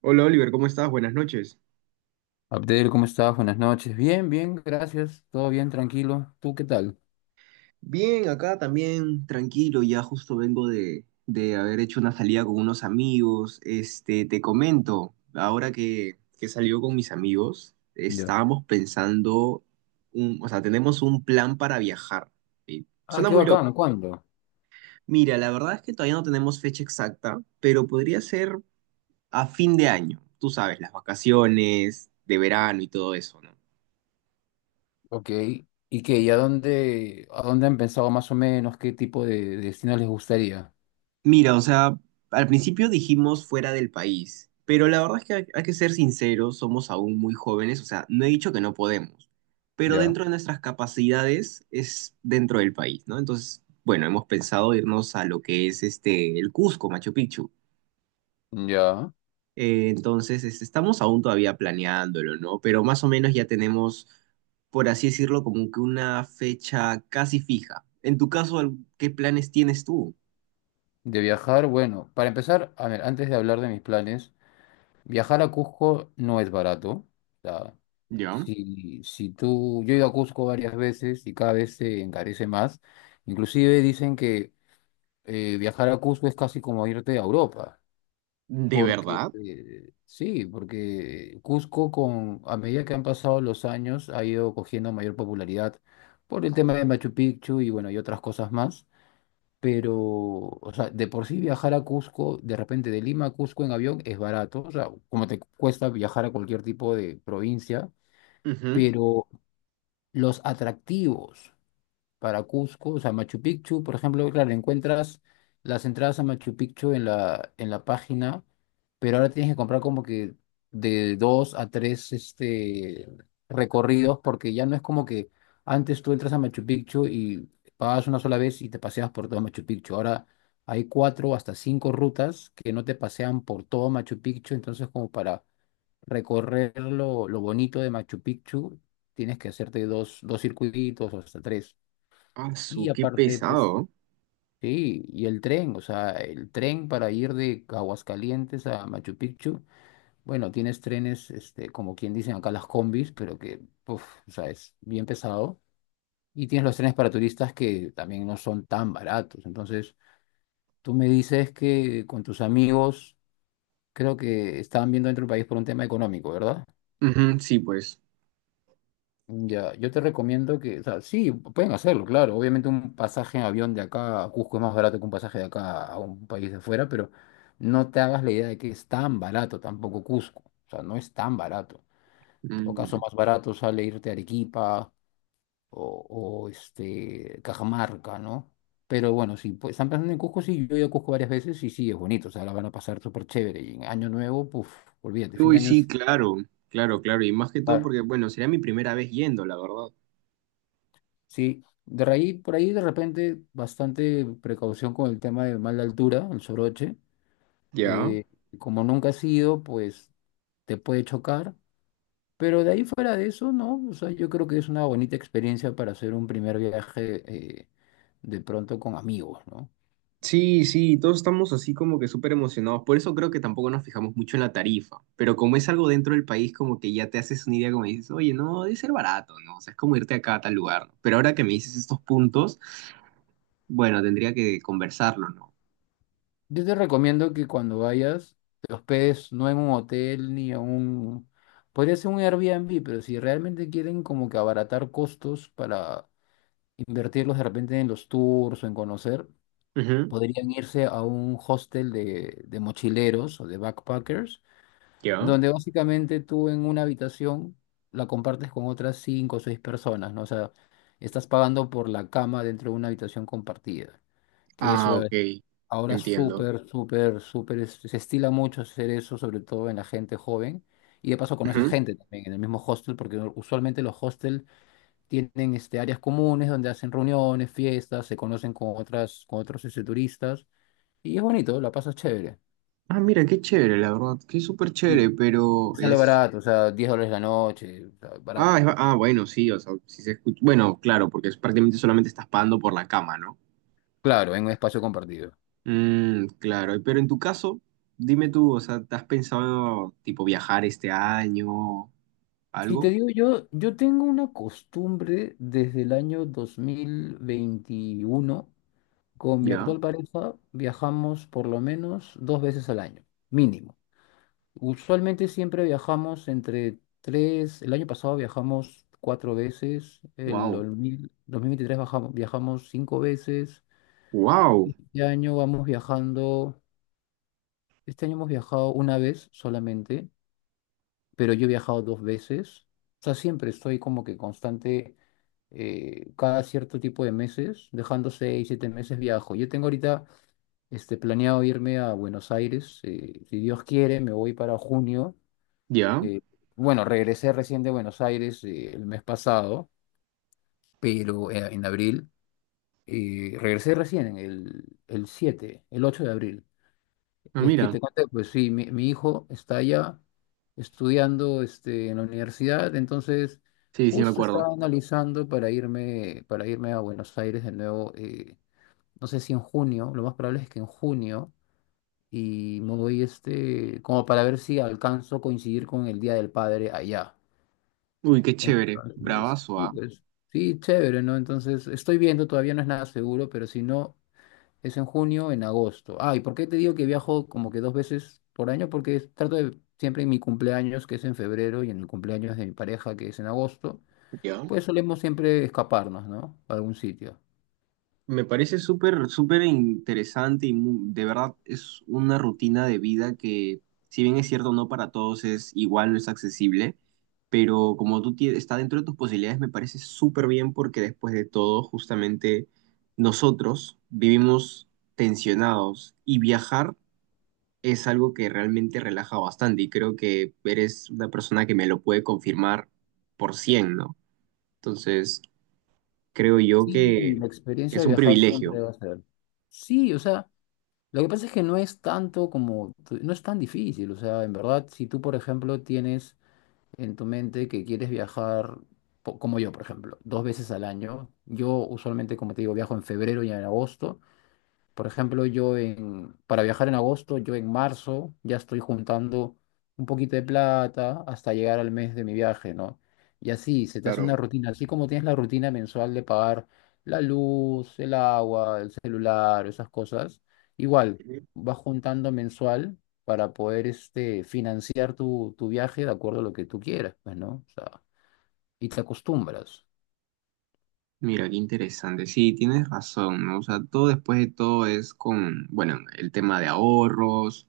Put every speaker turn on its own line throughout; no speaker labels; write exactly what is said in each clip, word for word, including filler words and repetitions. Hola Oliver, ¿cómo estás? Buenas noches.
Abdel, ¿cómo estás? Buenas noches. Bien, bien, gracias. Todo bien, tranquilo. ¿Tú qué tal?
Bien, acá también tranquilo, ya justo vengo de, de haber hecho una salida con unos amigos. Este, te comento, ahora que, que salió con mis amigos,
Ya.
estábamos pensando, un- o sea, tenemos un plan para viajar. ¿Sí?
Ah,
Suena
qué
muy
bacano.
loco.
¿Cuándo?
Mira, la verdad es que todavía no tenemos fecha exacta, pero podría ser a fin de año, tú sabes, las vacaciones de verano y todo eso, ¿no?
Ok. ¿Y qué? ¿Y a dónde, a dónde han pensado más o menos qué tipo de, de destino les gustaría?
Mira, o sea, al principio dijimos fuera del país, pero la verdad es que hay, hay que ser sinceros, somos aún muy jóvenes, o sea, no he dicho que no podemos, pero
Ya.
dentro de nuestras capacidades es dentro del país, ¿no? Entonces, bueno, hemos pensado irnos a lo que es este, el Cusco, Machu Picchu.
Ya.
Eh, entonces, este, estamos aún todavía planeándolo, ¿no? Pero más o menos ya tenemos, por así decirlo, como que una fecha casi fija. En tu caso, ¿al- ¿qué planes tienes tú?
De viajar, bueno, para empezar, a ver, antes de hablar de mis planes, viajar a Cusco no es barato. O sea,
¿Ya?
si, si tú, yo he ido a Cusco varias veces y cada vez se encarece más. Inclusive dicen que eh, viajar a Cusco es casi como irte a Europa.
¿De
Porque,
verdad?
eh, sí, porque Cusco con, a medida que han pasado los años ha ido cogiendo mayor popularidad por el tema de Machu Picchu y bueno, y otras cosas más. Pero, o sea, de por sí viajar a Cusco, de repente de Lima a Cusco en avión es barato, o sea, como te cuesta viajar a cualquier tipo de provincia, pero los atractivos para Cusco, o sea, Machu Picchu, por ejemplo, claro, encuentras las entradas a Machu Picchu en la, en la página, pero ahora tienes que comprar como que de dos a tres este, recorridos, porque ya no es como que antes tú entras a Machu Picchu y pagas una sola vez y te paseas por todo Machu Picchu. Ahora hay cuatro hasta cinco rutas que no te pasean por todo Machu Picchu, entonces como para recorrer lo, lo bonito de Machu Picchu, tienes que hacerte dos, dos circuitos o hasta tres.
Asu,
Y
qué
aparte, pues,
pesado.
sí, y el tren, o sea, el tren para ir de Aguascalientes a Machu Picchu, bueno, tienes trenes, este, como quien dicen acá las combis, pero que, uf, o sea, es bien pesado. Y tienes los trenes para turistas que también no son tan baratos. Entonces, tú me dices que con tus amigos, creo que estaban viendo dentro del país por un tema económico, ¿verdad?
Ujú, sí, pues.
Ya, yo te recomiendo que, o sea, sí, pueden hacerlo, claro. Obviamente un pasaje en avión de acá a Cusco es más barato que un pasaje de acá a un país de afuera, pero no te hagas la idea de que es tan barato tampoco Cusco. O sea, no es tan barato. En todo caso,
Mm.
más barato sale irte a Arequipa o, o, este, Cajamarca, ¿no? Pero bueno, si pues, están pensando en Cusco, sí, yo he ido a Cusco varias veces y sí, es bonito. O sea, la van a pasar súper chévere. Y en Año Nuevo, puf, olvídate, fin de
Uy,
año
sí,
es...
claro, claro, claro. Y más que todo
Claro.
porque, bueno, sería mi primera vez yendo, la verdad.
Sí, de ahí, por ahí de repente bastante precaución con el tema de mala altura, el soroche.
Ya.
Eh, como nunca has ido, pues te puede chocar. Pero de ahí fuera de eso, no. O sea, yo creo que es una bonita experiencia para hacer un primer viaje eh, de pronto con amigos, ¿no?
Sí, sí, todos estamos así como que súper emocionados. Por eso creo que tampoco nos fijamos mucho en la tarifa. Pero como es algo dentro del país, como que ya te haces una idea, como dices, oye, no, debe ser barato, ¿no? O sea, es como irte acá a tal lugar, ¿no? Pero ahora que me dices estos puntos, bueno, tendría que conversarlo, ¿no?
Yo te recomiendo que cuando vayas, te hospedes no en un hotel ni en un... Podría ser un Airbnb, pero si realmente quieren como que abaratar costos para invertirlos de repente en los tours o en conocer,
Ujú.
podrían irse a un hostel de, de mochileros o de backpackers,
Ya.
donde básicamente tú en una habitación la compartes con otras cinco o seis personas, ¿no? O sea, estás pagando por la cama dentro de una habitación compartida, que
Ah,
eso
ok.
es ahora
Entiendo.
súper, súper, súper, es- se estila mucho hacer eso, sobre todo en la gente joven. Y de paso conoces
Ujú.
gente también en el mismo hostel, porque usualmente los hostels tienen este, áreas comunes donde hacen reuniones, fiestas, se conocen con otras, con otros este, turistas y es bonito, la pasas chévere.
Ah, mira, qué chévere, la verdad, qué súper chévere,
Y
pero
sale
es.
barato, o sea, diez dólares la noche, o sea, barato.
Ah, es- ah, bueno, sí, o sea, si se escucha. Bueno, claro, porque es prácticamente solamente estás pagando por la cama, ¿no?
Claro, en un espacio compartido.
Mm, claro, pero en tu caso, dime tú, o sea, ¿te has pensado tipo viajar este año,
Si te
algo?
digo yo, yo tengo una costumbre desde el año dos mil veintiuno con mi
¿Ya?
actual pareja viajamos por lo menos dos veces al año, mínimo. Usualmente siempre viajamos entre tres, el año pasado viajamos cuatro veces, el
Wow.
2000 dos mil veintitrés bajamos- viajamos cinco veces,
Wow.
este año vamos viajando, este año hemos viajado una vez solamente, pero yo he viajado dos veces, o sea, siempre estoy como que constante, eh, cada cierto tipo de meses, dejando seis, siete meses viajo. Yo tengo ahorita este, planeado irme a Buenos Aires, eh, si Dios quiere, me voy para junio.
¿Ya?
Eh, bueno, regresé recién de Buenos Aires eh, el mes pasado, pero eh, en abril. Eh, regresé recién, en el, el siete, el ocho de abril.
Ah,
Es que
mira,
te conté, pues sí, mi, mi hijo está allá estudiando este, en la universidad, entonces
sí, sí me
justo
acuerdo.
estaba analizando para irme, para irme, a Buenos Aires de nuevo, eh, no sé si en junio, lo más probable es que en junio, y me voy este, como para ver si alcanzo a coincidir con el Día del Padre allá.
Uy, qué chévere,
Entonces,
bravazo,
sí,
¿ah?
pues, sí, chévere, ¿no? Entonces, estoy viendo, todavía no es nada seguro, pero si no, es en junio, o en agosto. Ah, ¿y por qué te digo que viajo como que dos veces por año? Porque es- trato de, siempre en mi cumpleaños, que es en febrero, y en el cumpleaños de mi pareja, que es en agosto,
¿Ya?
pues solemos siempre escaparnos, ¿no? A algún sitio.
Me parece súper, súper interesante y mu- de verdad es una rutina de vida que, si bien es cierto, no para todos es igual, no es accesible, pero como tú tie- está dentro de tus posibilidades, me parece súper bien porque después de todo, justamente nosotros vivimos tensionados y viajar es algo que realmente relaja bastante y creo que eres una persona que me lo puede confirmar por cien, ¿no? Entonces, creo yo
Sí,
que
la
que
experiencia
es
de
un
viajar siempre
privilegio.
va a ser. Sí, o sea, lo que pasa es que no es tanto como, tu- no es tan difícil, o sea, en verdad, si tú, por ejemplo, tienes en tu mente que quieres viajar, po- como yo, por ejemplo, dos veces al año. Yo usualmente, como te digo, viajo en febrero y en agosto. Por ejemplo, yo en, para viajar en agosto, yo en marzo ya estoy juntando un poquito de plata hasta llegar al mes de mi viaje, ¿no? Y así, se te hace
Claro,
una rutina, así como tienes la rutina mensual de pagar la luz, el agua, el celular, esas cosas, igual vas juntando mensual para poder este, financiar tu, tu viaje de acuerdo a lo que tú quieras, pues, ¿no? O sea, y te acostumbras.
mira, qué interesante. Sí, tienes razón, ¿no? O sea, todo después de todo es con, bueno, el tema de ahorros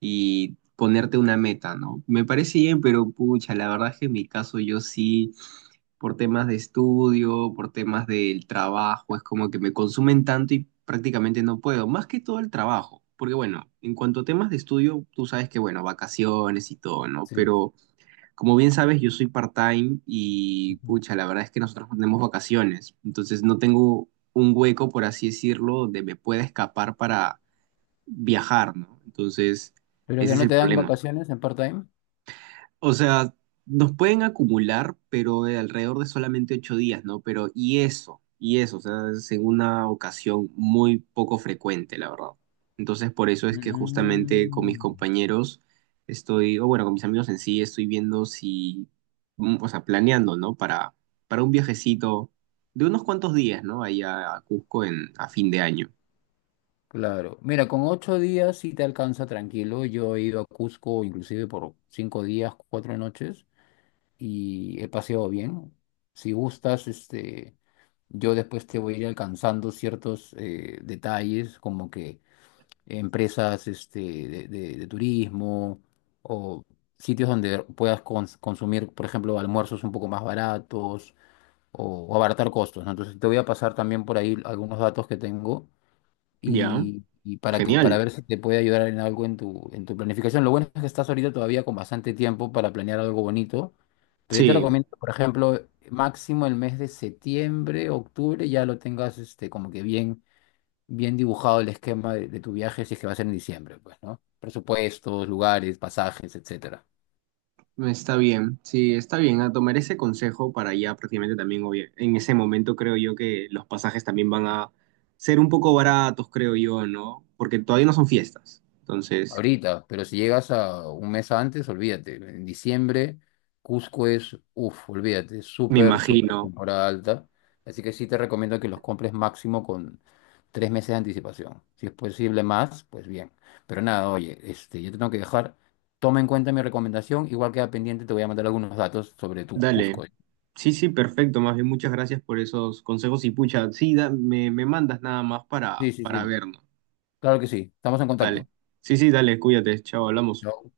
y ponerte una meta, ¿no? Me parece bien, pero pucha, la verdad es que en mi caso yo sí, por temas de estudio, por temas del trabajo, es como que me consumen tanto y prácticamente no puedo, más que todo el trabajo, porque bueno, en cuanto a temas de estudio, tú sabes que, bueno, vacaciones y todo, ¿no?
Sí.
Pero. Como bien sabes, yo soy part-time y
Ujú.
pucha, la verdad es que nosotros no tenemos vacaciones, entonces no tengo un hueco, por así decirlo, donde me pueda escapar para viajar, ¿no? Entonces,
Pero que
ese es
no
el
te dan
problema.
vacaciones en part-time.
O sea, nos pueden acumular, pero de alrededor de solamente ocho días, ¿no? Pero y eso, y eso, o sea, es en una ocasión muy poco frecuente, la verdad. Entonces, por eso es que justamente con mis
Mm.
compañeros estoy, o bueno, con mis amigos en sí, estoy viendo si, mm, o sea, planeando, ¿no? Para, para un viajecito de unos cuantos días, ¿no? Ahí a, a Cusco en, a fin de año.
Claro, mira, con ocho días sí te alcanza tranquilo. Yo he ido a Cusco inclusive por cinco días, cuatro noches y he paseado bien. Si gustas, este, yo después te voy a ir alcanzando ciertos eh, detalles como que empresas este, de, de- de turismo o sitios donde puedas cons- consumir, por ejemplo, almuerzos un poco más baratos o, o abaratar costos, ¿no? Entonces te voy a pasar también por ahí algunos datos que tengo
Ya,
y, y para que, para
genial.
ver si te puede ayudar en algo en tu, en tu planificación. Lo bueno es que estás ahorita todavía con bastante tiempo para planear algo bonito, pero yo te
Sí,
recomiendo, por ejemplo, máximo el mes de septiembre, octubre, ya lo tengas este, como que bien, bien dibujado el esquema de, de tu viaje, si es que va a ser en diciembre, pues, ¿no? Presupuestos, lugares, pasajes, etcétera.
está bien, sí, está bien. A tomar ese consejo para ya prácticamente también, obvia- en ese momento creo yo que los pasajes también van a ser un poco baratos, creo yo, ¿no? Porque todavía no son fiestas. Entonces,
Ahorita, pero si llegas a un mes antes, olvídate. En diciembre, Cusco es, uff, olvídate,
me
súper, súper
imagino.
temporada alta. Así que sí te recomiendo que los compres máximo con tres meses de anticipación. Si es posible más, pues bien. Pero nada, oye, este, yo te tengo que dejar. Toma en cuenta mi recomendación. Igual queda pendiente, te voy a mandar algunos datos sobre tu
Dale.
Cusco. ¿Eh?
Sí, sí, perfecto. Más bien, muchas gracias por esos consejos y pucha, sí, da- me, me mandas nada más
Sí,
para,
sí,
para
sí.
vernos.
Claro que sí. Estamos en
Dale.
contacto.
Sí, sí, dale, cuídate. Chao, hablamos.
Chao.